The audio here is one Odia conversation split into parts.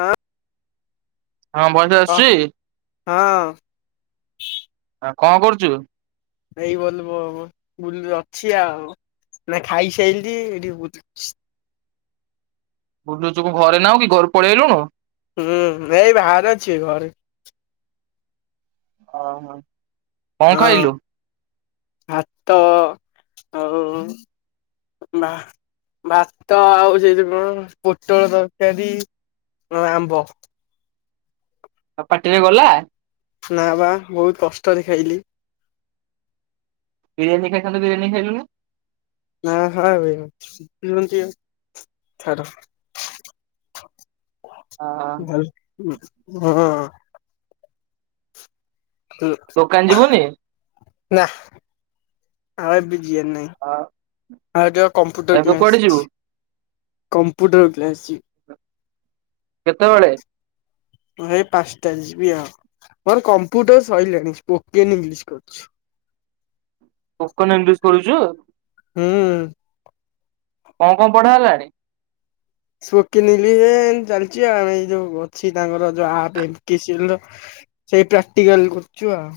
ହଁ। ହଁ ଭଏସ୍ ଅ ଆସୁଛି? ହଁ ଆ କଣ କରୁଛୁ? ଏଇ ବୋଲ ବୁଲ ଅଛି ଆଉ ନା ଖାଇସାଇଲି ଏଠି ବ ବୁଲୁଛୁ କଣ ଘରେ ନାଉ କି ଘରୁ ପାଳି ଆଇଲୁଣୁ ହୁଁ ଏଇ ବାହାରେ ଅଛି ଘରେ ଓହୋ। କଣ ହଁ ଖାଇଲୁ? ଭାତ ଆଉ ବା ଭାତ ଆଉ ସେଇଠ କଣ ପୋଟଳ ତରକାରୀ ଆମ୍ବ ଆଉ ପାଟିରେ ଗଲା? ନା ବା ବହୁତ କଷ୍ଟରେ ଖାଇଲି। ବିରିୟାନୀ ଖାଇଥାନ୍ତ ବିରିୟାନୀ ଖାଇଲୁନି ହ ହଁ ଭାଇ [unintelligible] ଭଲ୍ ହଁ। ହ ଦୋକାନ ଯିବୁନି ନା ଆଉ ଏବେ ଯିବାର ନାଇଁ। ଆଉ ଯ କମ୍ପୁଟର ଏବେ କ୍ଲାସ କୁଆଡେ ଯିବୁ ଅଛି କମ୍ପୁଟର କ୍ଲାସ ଯିବି କେତେବେଳେ? ମୁଁ ଏଇ ପାଞ୍ଚଟାରେ ଯିବି ଆଉ। ମୋର କମ୍ପ୍ୟୁଟର ସରିଲାଣି। ସ୍ପୋକେନ୍ ଇଂଲିଶ କରୁଛି। ସ୍ପୋକେନ୍ ଇଂଲିଶ କରୁଛ? ହୁଁ। କଣ କଣ ପଢା ହେଲାଣି? ସ୍ପୋକେନ୍ ଇଂଲିଶ ଏ ଚାଲିଛି ଆଉ ଏଇ ଯୋଉ ଅଛି ତାଙ୍କର ଯୋଉ ଆପ୍ ଏମ୍ ଟି ସିଲ ର ସେଇ ପ୍ରାକ୍ଟିକାଲ କରୁଛୁ ଆଉ।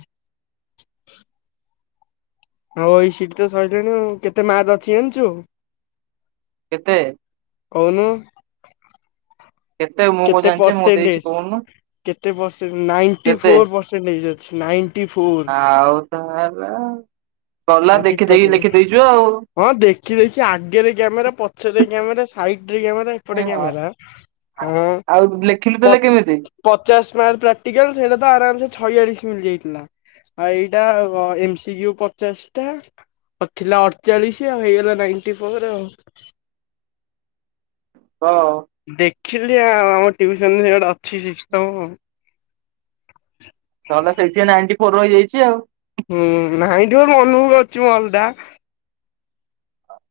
ହଉ ଏଇ ସିଟ ତ ସଇଲାଣି ଆଉ, କେତେ ମାର୍କ ଅଛି ଜଣିଛୁ? କେତେ? କୋଉନୁ ମୁଁ କଣ କେତେ ଜାଣିଛି ମୁଁ ଦେଇଛି ପରସେଣ୍ଟେଜ? କହୁନୁ କେତେ ପରସେନ ନାଇଣ୍ଟି କେତେ ଫୋର ପରସେଣ୍ଟେଜ ଅଛି ନାଇଣ୍ଟି ଫୋର। ଆଉ ତାହେଲା ଗଲା ହଉ ଟିପା ଦେଖିଦେଇକି ଟିପି ଲେଖିଦେଇଚୁ ଆଉ। ହଁ ଦେଖି ଦେଖି ଆଗେରେ କ୍ୟାମେରା ପଛରେ କ୍ୟାମେରା ସାଇଟରେ କ୍ୟାମେରା। ଏପଟେ କ୍ୟାମେରା ଓଁ ଆଉ ଲେଖିଲୁ ତାହେଲେ ପଛ କେମିତି? ପଚାଶ ମାର୍କ ପ୍ରାକ୍ଟିକାଲ ସେଇଟା ତ ଆରାମସେ ଛୟାଳିଶ ମିନିଟ ଯାଇଥିଲା ଆ ଏଇଟା ଏମ୍ସିକୁ ପଚାଶ ଆଉ ଥିଲା ଅଠଚାଳିଶ ଆଉ ହେଇଗଲା ନାଇଣ୍ଟି ଫୋର ଆଉ। ହଁ। ଦେଖିଲି ଆଉ ଆମ ଟିଉସନରେ ଗୋଟେ ଅଛି ସିଷ୍ଟମ୍ ଆଉ। ଛଟା ସେଲ୍ଫିରେ ନାଇଣ୍ଟି ଫୋର ରହିଯାଇଛି ଆଉ। ହୁଁ ନାଇଁଟି ଫୋର୍ ମନକୁ ଅଛି ମୁଁ ଅଲଟା।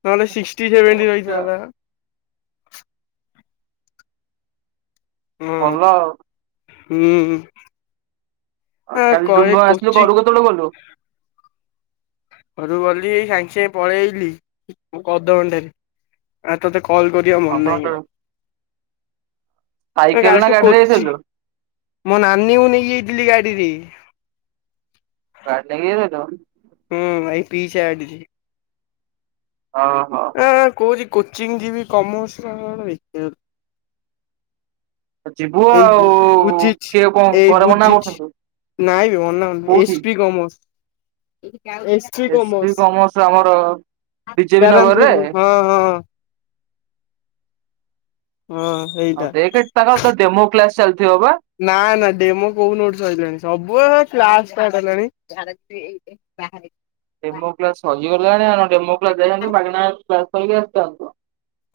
ନହେଲେ ସିକ୍ସଟି ସେଭେଣ୍ଟି ରହିଥାନ୍ତା। ହଁ ଭଲ ଆଉ। ହୁଁ। ଆଉ ଆ କାଲି କହେ ଡୁଙ୍ଗ ଆସିଥିବ କୋଚିଂ ଘରକୁ କେତେବେଳେ ଗଲୁ? ଘରୁକୁ ଗଲିଇ ସାଙ୍ଗେ ସାଙ୍ଗେ ପଳେଇଲି ଅଧ ଘଣ୍ଟାରେ ଆ ତତେ କଲ୍ କରି ସେମିତି ମନେ ଅଧଘଣ୍ଟା ନାହିଁ ଆଉ। ସାଇକେଲ ନା କାଲିଠୁ ଗାଡିରେ କୋଚି ଯାଇଥିଲୁ? ମୋ ନାନୀକୁ ନେଇଯାଇଥିଲି ଗାଡିରେ। ଗାଡି ନେଇକି ଯାଇଥିଲ? ହୁଁ ଭାଇ ପିଇସା ଗାଡି ସେ ଓହୋ। ହୋ ହଁ କହୁଛି କୋଚିଂ ଯିବି କମର୍ସର। [unintelligible] ଯିବୁ ଏଇ ଆଉ ବୁ ବୁଝଛି କିଏ କଣ ଏଇ ଘରେ ମନା ବୁଝିଛି। କରୁଛନ୍ତି ନାଇଁ ବେ ଅନା କୋଉଠି? AC P commerce A C P commerce. BJP କ୍ୟାରମ ନଗରରେ ଫିରୁ ହଁ ହଁ। [inaudible] ହଉ ଦେଖ୍ ତାଙ୍କ ତ ଡେମୋ କ୍ଲାସ ଚାଲିଥିବ ବା। ନା ନା ଡେମୋ କୋଉ ଦିନଠୁ ସରିଲାଣି ସବୁ୍ ହେ କ୍ଲାସ ଷ୍ଟାର୍ଟ ହେଲାଣି। ଏ ବାହାରେ। ଡେମୋ କ୍ଲାସ୍ ହଜିଗଲାଣି ଆ ଡେମ କ୍ଲାସ ଯାଇଥାନ୍ତୁ ମାଗଣା କ୍ଲାସ କରିକି ଆସିଥାନ୍ତୁ।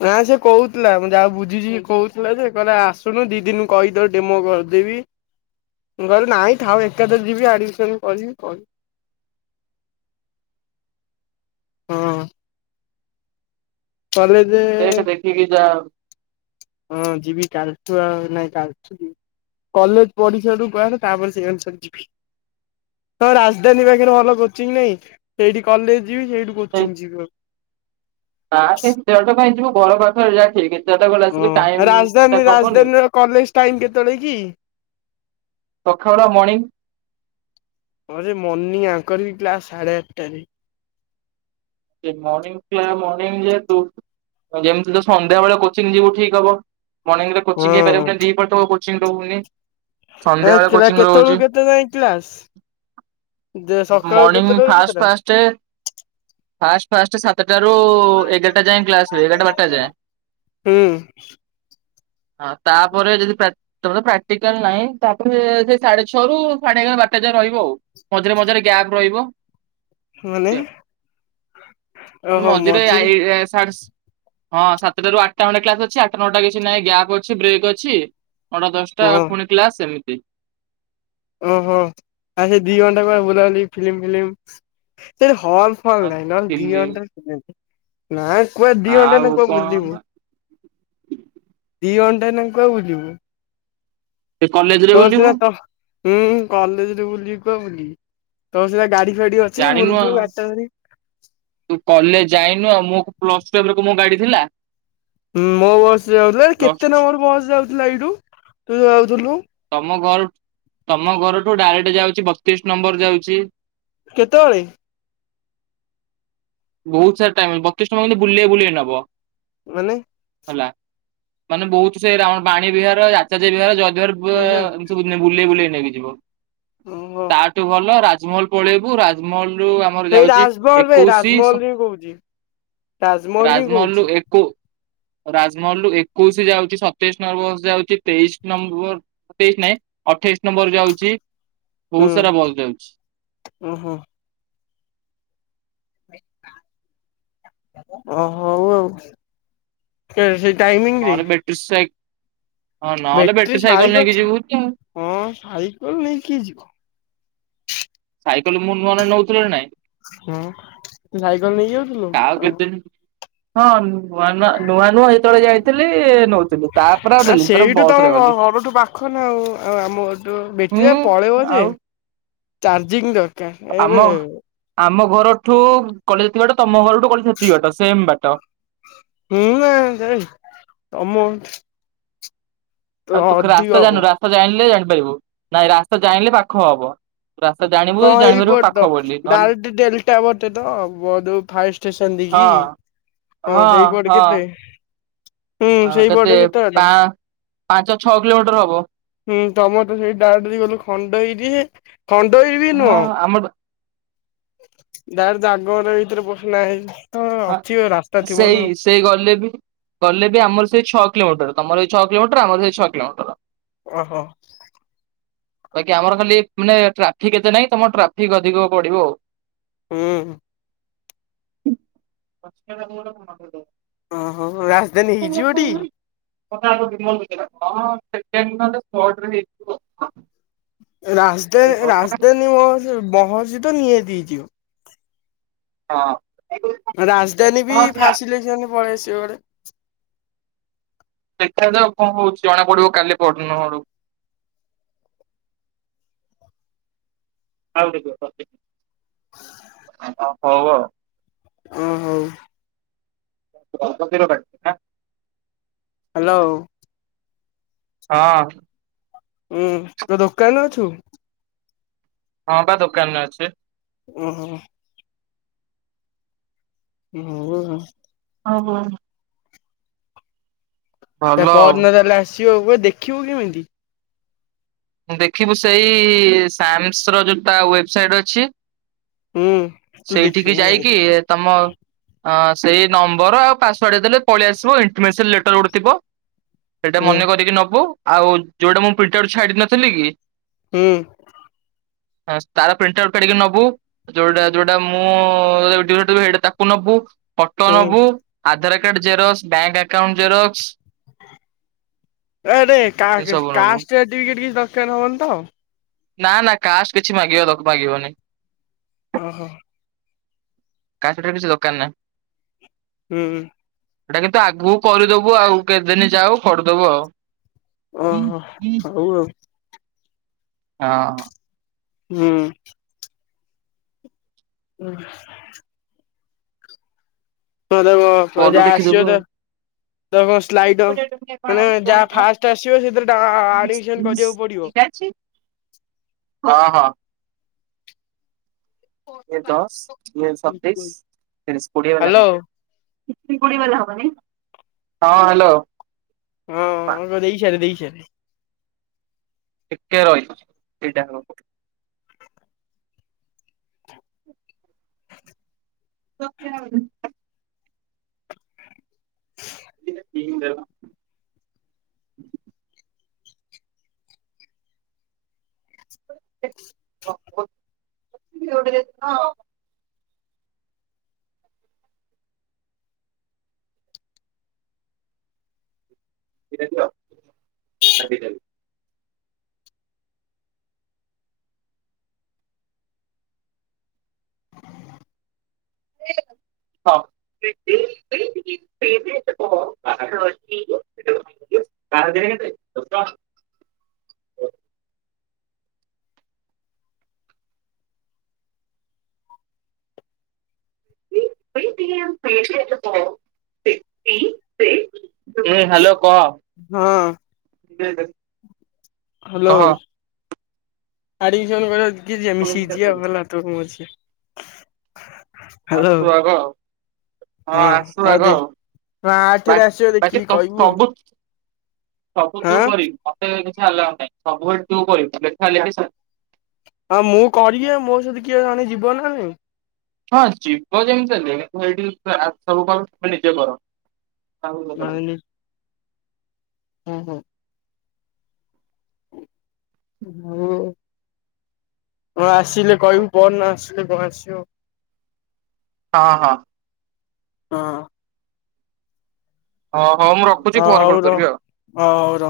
ନା ସେ କହୁଥିଲାଁ ଯାହା ବୁଝିଛି କହୁଥିଲା ସେ କହିଲା ଆସୁନୁ ଦି ଦିନି କହିଦେଉ ଡେମୋ କରିଦ। ଦେବି ମୁଁ କହିଲି ଥାଉ ନାଇଁ ଥାଉ ଏକାଥରେ ଯିବି ଆଦିମିସନ୍ କରିବି କିରି ହଁ। କଲେଜେ ଠିକି ଯା। ହଁ ଯିବି କାଲଠୁ ଆ ନାଇଁ କାଲଠୁ ଯିବି। କଲେଜ ପଢିସାରି କୁହେ ତାପରେ ସେଇ ଅନୁସରେ ଯିବି। ତ ରାଜଧାନୀ ପାଖରେ ଭଲ କୋଚିଂ ନହିଁ ସେଇଠି କଲେଜ ଯିବି ସେଇଠି କୋଚିଂ ଯିବି। ନା ବେ ଏତେ ବାଟ କାଇଁ ଯିବୁ ଘର ପାଖ ଏଟା ଠିକ୍ ଏତେ ବାଟ ଗଲେ ହଁ ଟାଇମ୍ ରାଜଧାନୀ ଟା ହବନି। ରାଜଧାନୀର କଲେଜ ଟାଇମି କେତେବେଳେ କି? ସଖାଳ ମର୍ଣ୍ଣିଂ। ହଁ ଯେ ମଣିଂ ଆଙ୍କର ବି କ୍ଲାସ୍ ସାଢ଼େ ଆଠଟାରେ। ମଣିଂ କ୍ଲାସ ମଣିଂ ଯେହେତୁ ଯେମିତି ତ ସନ୍ଧ୍ୟାବେଳେ କୋଚିଂ ଯିବୁ ଠିକ୍ ହବ। ମର୍ଣିଂରେ କୋଚିଂ ହଁ ହେଇପାରିବ କି ଦେଇ ପାରୁଥିବ କୋଚିଂ ରୁମାନେ ଏ କିଲା କେତେବେଳକୁ କେତେ ବେଳଯାଏ କ୍ଲାସ? ଯେ ସକାଳୁ ମର୍ଣ୍ଣିଂ କେତେଟାରୁ ଫାଷ୍ଟ କେତେଟା? ଫାଷ୍ଟେ ଫାଷ୍ଟ ଫାଷ୍ଟ ସାତଟାରୁ ଏଗାରଟା ଯାଏ କ୍ଲାସୁ ହୁଏ ଏଗାରଟା ବାରଟା ଯାଏ। ହୁଁ। ହଁ ତାପରେ ଯଦି ପା କେବଳ ପ୍ରାକ୍ଟିକାଲ ନାହିଁ ତାପରେ ସେ ସାଢେ ଛଅରୁ ସାଢେ ଏଗାର ବାରଟା ଯାଏଁ ରହିବ ଆଉ। ମଝିରେ ମଝିରେ ଗ୍ୟାପ୍ ରହିବ। ମାନେ? ମଝିରେ ଆ ଇ ସାଢେ ହଁ ସାତଟାରୁ ଆଠଟା ଖଣ୍ଡେ କ୍ଲାସ ଅଛି। ଆଠଟା ନଅଟା କିଛି ନାହିଁ ଗ୍ୟାପ୍ ଅଛି ବ୍ରେକ୍ ଅଛି। କଣ ଦଶଟା ହଁ ଫୁଣିି କ୍ଲାସ ସେମିତି। ଓହୋ ଆଉ ସେ ଦି ଘଣ୍ଟା ପୁରା ବୁଲାବୁଲି ଫିଲ୍ମ ଫିଲ୍ମ ସେଇଟି ହଲ ହଲ ନାହିଁ ନହେଲେ ଦି ଘଣ୍ଟାରେ [unintelligible] ନାଇ କୁଆଡେ ଦି ଘଣ୍ଟା ଏଇନା ଆଉ କୁଆଡେ କଣ ବୁଲିବୁ। ଦି ଘଣ୍ଟା ଏଇନା କୁଆଡେ ବୁଲିବୁ? ସେ କଲେଜରେ ତୋର ବୁଲିବୁ ସିନା ତ ହୁଁ କଲେଜରେ ବୁଲିବି କୁଆଡେ ବୁଲିବି ତୋର ସିନା ଗାଡି ଫାଡି ଅଛି ଜାଣିିନୁ ବୁଲୁଥିବୁ ଆଉ। ଗାଡିଟା ଧରି। ତୁ କଲେଜ ଯାଇନୁ ଆଉ ମୋ ପ୍ଲସ୍ ଟୁ ଟାଇମ୍ ମୋ ଗାଡି ଥିଲା? ହୁଁ ମୋ ବସ୍ ରେ ଯାଉଥିଲା ଆରେ କେତେ ପ୍ଲସ ନମ୍ବର ବସ୍ ଯାଉଥିଲା ଏଇଠୁ ତୁ ଯାଉଥୁଲୁ। ତମ ଘର ତମ ଘରଠୁ ଡାଇରେକ୍ଟ ଯାଉଚି ବତିଶ ନମ୍ବର ଯାଉଚି। କେତେବୋଳେ? ବୋହୁତ ସାରା ଟାଇମ୍ ବତିଶ ଟଙ୍କା କିନ୍ତୁ ବୁଲେଇ ବୁଲେଇ ନବ। ମାନେ ହେଲା ମାନେ ବୋହୁତ ସେ ରାଉଣ୍ଡ ବାଣୀ ବିହାର, ଆଚାଯ୍ୟ ବିହାର ଜୟଦେବ ହେ ହେ ବିହାର ସବୁ ବୁଲେଇ ବୁଲେଇ ନେଇକି ଯିବ ଓହୋ ତା ଠୁ ଭଲ ରାଜମହଲ ପଳେଇବୁ ରାଜମହଲ ରୁ ସେଇ ଯାଉଚି ରାଜମହଲ ବେ ଏକୋଇଶି ରାଜମହଲ ସ ହିଁ କହୁଛି। ତାଜମହଲ ହିଁ ରାଜମହଲରୁ କହୁଛି ଏ କୋ ରାଜମହଲରୁ ଏକୋଇଶି ଯାଉଚି ସତେଇଶ ନମ୍ବର ଯାଉଚି ତେଇଶି ନମ୍ବର ସେତେଇଶି ନାଇଁ ଅଠେଇଶ ନମ୍ବର ଯାଉଚି ବୋହୁତ ସାରା ବସ୍ ଯାଉଚି। ଓ ହୋ। ଓ ହୋଉ ଆଉ। ସେ ସେ ଟାଇମିଙ୍ଗ ରେ ବେଟ୍ରି ସାଇ ହଁ ନହେଲେ ବେଟ୍ରି ସାଇକେଲ ନେଇକି ଯିବୁ ତୁ। ହଁ ସାଇକେଲ ନେଇକି କିଏ ଯିବ। ସାଇକେଲ ମୁଁ ନୂଆ ନୂଆ ନୋଉଥିଲ ନାଇଁ? ହୁଁ ତୁ ସାଇକେଲ ନେଇକି ଯାଉଥିଲୁ କାହାକୁ ଆ ହଁ। କେତେ ହଁ ନୂଆ ନୂଆ ନୂଆ ନୂଆ ଯେତେବେଳେ ଯାଇଥିଲି ନୋଉଥିଲି ତାପରେ ଆଉ ନେଲିନି ତାପରେ ବସ୍ ରେ ଗଲି। ଦେଖନା ଆଉ ଆଉ ଆମ [unintelligible] ବେଟ୍ରି ହୁଁ ଗାଡି ପଳେଇବ ଯେ ଆଉ ଚାର୍ଜିଂ ଦରକାର ଆମ ଏବେ ଆମ ଘରଠୁ କଲେଜ ଯେତିକ ବାଟ ତମ ଘରଠୁ କଲେଜ ସେତିକ ବାଟ ସେମ୍ ବାଟ। ମୁଁ ଜାଣିନି କାଇଁ ତମ ଆଉ ତୁ ଖ ରାସ୍ତା ଅଧିକ ଜାଣିନୁ ହବ ରାସ୍ତା ଜାଣିଲେ ଜାଣିପାରିବୁ ନାଇଁ ରାସ୍ତା ଜାଣିଲେ ପାଖ ହବ। ରାସ୍ତା ଜାଣିବୁ କଣ ଜାଣିପାରିବୁ ପାଖ ଏଇପଟ ବୋଲି ନହେଲେ [unintelligible] ଯୋଉ ଫାୟାର ଷ୍ଟେସନ ହଁ ଦେଇକି। ହଁ ସେଇପଟେ କେତେ? ହୁଁ ହଁ କେତେ ସେଇପଟେ ବାଟ ପା-ପାଞ୍ଚ ଛଅ କିଲୋମିଟର ହବ। ହୁଁ ତମର ତ ସେଇ ଡାରେକ୍ଟ ଗଲୁ ଖଣ୍ଡଗିରିରେ ଖଣ୍ଡଗିରି ବି ହଁ ନୁହଁ। ଆମର ଡାଇରେକ୍ଟ ଜାଗମର ଭିତରେ ପସିକିନା [unintelligible] ଆ ସେଇ ସେଇ ଗଲେ ବି ଗଲେ ବି ଆମର ସେଇ ଛଅ କିଲୋମିଟର ତମର ସେଇ ଛଅ କିଲୋମିଟର ଆମର ସେଇ ଛଅ କିଲୋମିଟର। ଓହୋ। ବାକି ଆମର ଖାଲି ମାନେ ଟ୍ରାଫିକ ଏତେ ନାହିଁ ତମର ଟ୍ରାଫିକ ଅଧିକ ପଡିବ ଆଉ। ହୁଁ। [unintelligible] ଓ ହୋ ରା [unintelligible] [unintelligible] [unintelligible] ହଁ। ରାଜଧାନୀ ବି ସେଇଆ ଫାଶିଲେଶନରେ ପଳେଇ ଆସିବ। ସେଠା ତ କଣ ହଉଛି ଜଣା ପଡିବ କାଲି ପନୁ ଆଡୁ କୁ। [unintelligible] [inaudible] ହ ହଉ ଆ। ଓହୋ। [unintelligible] ହ୍ୟାଲୋ। ହଁ। ଉଁ ତୁ ଦୋକାନରେ ଅଛୁ। ହଁ ବା ଦୋକାନରେ ଅଛି। ଓ ହୋ। [unintelligible] ହଉ ହଉ। ତା ଭଲ ପର ଆଉ। ଦିନ ତାହେଲେ ଆସିବ ଦେଖିବ କେମିତି? ଦେଖିବୁ ସେଇ ସାମସ ର ଯୋଉଟା ୱେବସାଇଟ୍ ଅଛି। ହୁଁ। ତୁ ଦେଖିବୁ ସେଇଠିକି ମୁଁ ଯାଇକି ଜାଣିପାରେ ତମ ହଁ ସେଇ ନମ୍ବର ଆଉ ପାସୱାର୍ଡ ଦେଲେ ପଳେଇ ଆସିବ ଇଣ୍ଟିମେସନ୍ ଲେଟର ଗୋଟେ ଥିବ। ସେଇଟା ହୁଁ ମନେ କରିକି ନବୁ ଆଉ ଯୋଉଟା ମୁଁ ପ୍ରିଣ୍ଟ ଆଉଟ ଛାଡି ନଥିଲି କି ହୁଁ। ହଁ ତାର ପ୍ରିଣ୍ଟ ଆଉଟା ଟିକେ ନବୁ ଯୋଉଟା ଯୋଉଟା ମୁଁ [unintelligible] ସେଇଟା ତାକୁ ନବୁ। ଫଟୋ ହୁଁ। ନବୁ, Aadhaar card xerox, bank account xerox. ଏରେ କା ଏ ସବୁ ନବୁ। କାଷ୍ଟ ସାର୍ଟିଫିକେଟ କିଛି ଦରକାର ହବନି ତ? ନା ନା କାଷ୍ଟ କିଛି ମାଗିବ ତାକୁ ମାଗିବନି। ଓହୋ। କାଷ୍ଟ ସାର୍ଟିଫିକେଟ କିଛି ଦୋକାନ ନାଇ। ହୁଁ। ଏଇଟା କିନ୍ତୁ ଆଗକୁ କରିଦବୁ ଆଉ କେତେଦିନି ଯାଉ କରିଦେବୁ ଆଉ। ଓହୋ ହଁ ହଉ ଆଉ। ହଁ। ହୁଁ। [inaudible] ହଁତ କ ଫୋନ୍ ରୁ ଯା ଆସିବ ଦେଖିଦବୁ ଆଉ। ତ ତ କଣ ସ୍ଲାଇଡପ ମାନେ ଯାହା ଫାଷ୍ଟ ଆସିବ ସେଥିରେ ଆ ଆଡ଼ମିସନ କରିବାକୁ ପଡିବ? ଚାଛିି। ହଁ ହଁ। ଦଶ ଇଏ ସତେଇଶ ତିରିଶ କୋଡିଏ ହେଲା ହ୍ୟାଲୋ। ନ ନାଇ। ହଁ ହ୍ୟାଲୋ। ହଁ ଦେଇ ସାରେ ଦେଇ ସାରେ। ଟିକେ ରହିଥ ସେଇଟା ହବ। [inaudible] [unintelligible] [unintelligible] ଦିଟା ଦିଅ ଆଉ ଦିଟା ଦିଅ। ହଁ। [inaudible] [unintelligible] [unintelligible] ଏ ହ୍ୟାଲୋ କହ ହଁ ହ୍ୟାଲୋ। କହ। ଆଡମିସନ ବେଳକୁ ମିଶିକି ଜିୟା ଗଲା ବେଳକୁ ତୋର ମୋର ମିଶିକି ଜୀୟା। ଆସୁ ଆଗ। ହଁ ଆସୁ ହଉ ଆଗ ଦେ ଆଉ ହଁ ବା ଆଠରେ ଆସିବ ବାକି ଦେଖିକି ତ କହିବୁ ଆଉ ସବୁ ସବୁ ତୁ ହଁ କରିବୁ ମତେ କିଛି ଆଲାଉ ନାହିଁ ସବୁବେଳେ ତୁ କରିବୁ ଲେଖା ଲେଖି ହଁ ମୁଁ କରିବି ମୋ ସହିତ କିଏ ଜଣି ଯିବ ନାଇଁ। ହଁ ଯିବ ଯେମିତି ହେଲେ ସେଇଠି ସବୁ କଣ ନିଜେ କର। ତାଉ ନାଇଁ ହଁ ହଁ। ହ କଣ ଆସିଲେ କହିବୁ କନ ନା ଆସିଲେ କଣ ଆସିବ। ହଁ ହଁ। ହଁ। ହଁ ହଁ ମୁଁ ରଖୁଛି ପରେ ହଉ କଲ୍ ରହ କରିବି ଆଉ। ହଁ ହଉ ର।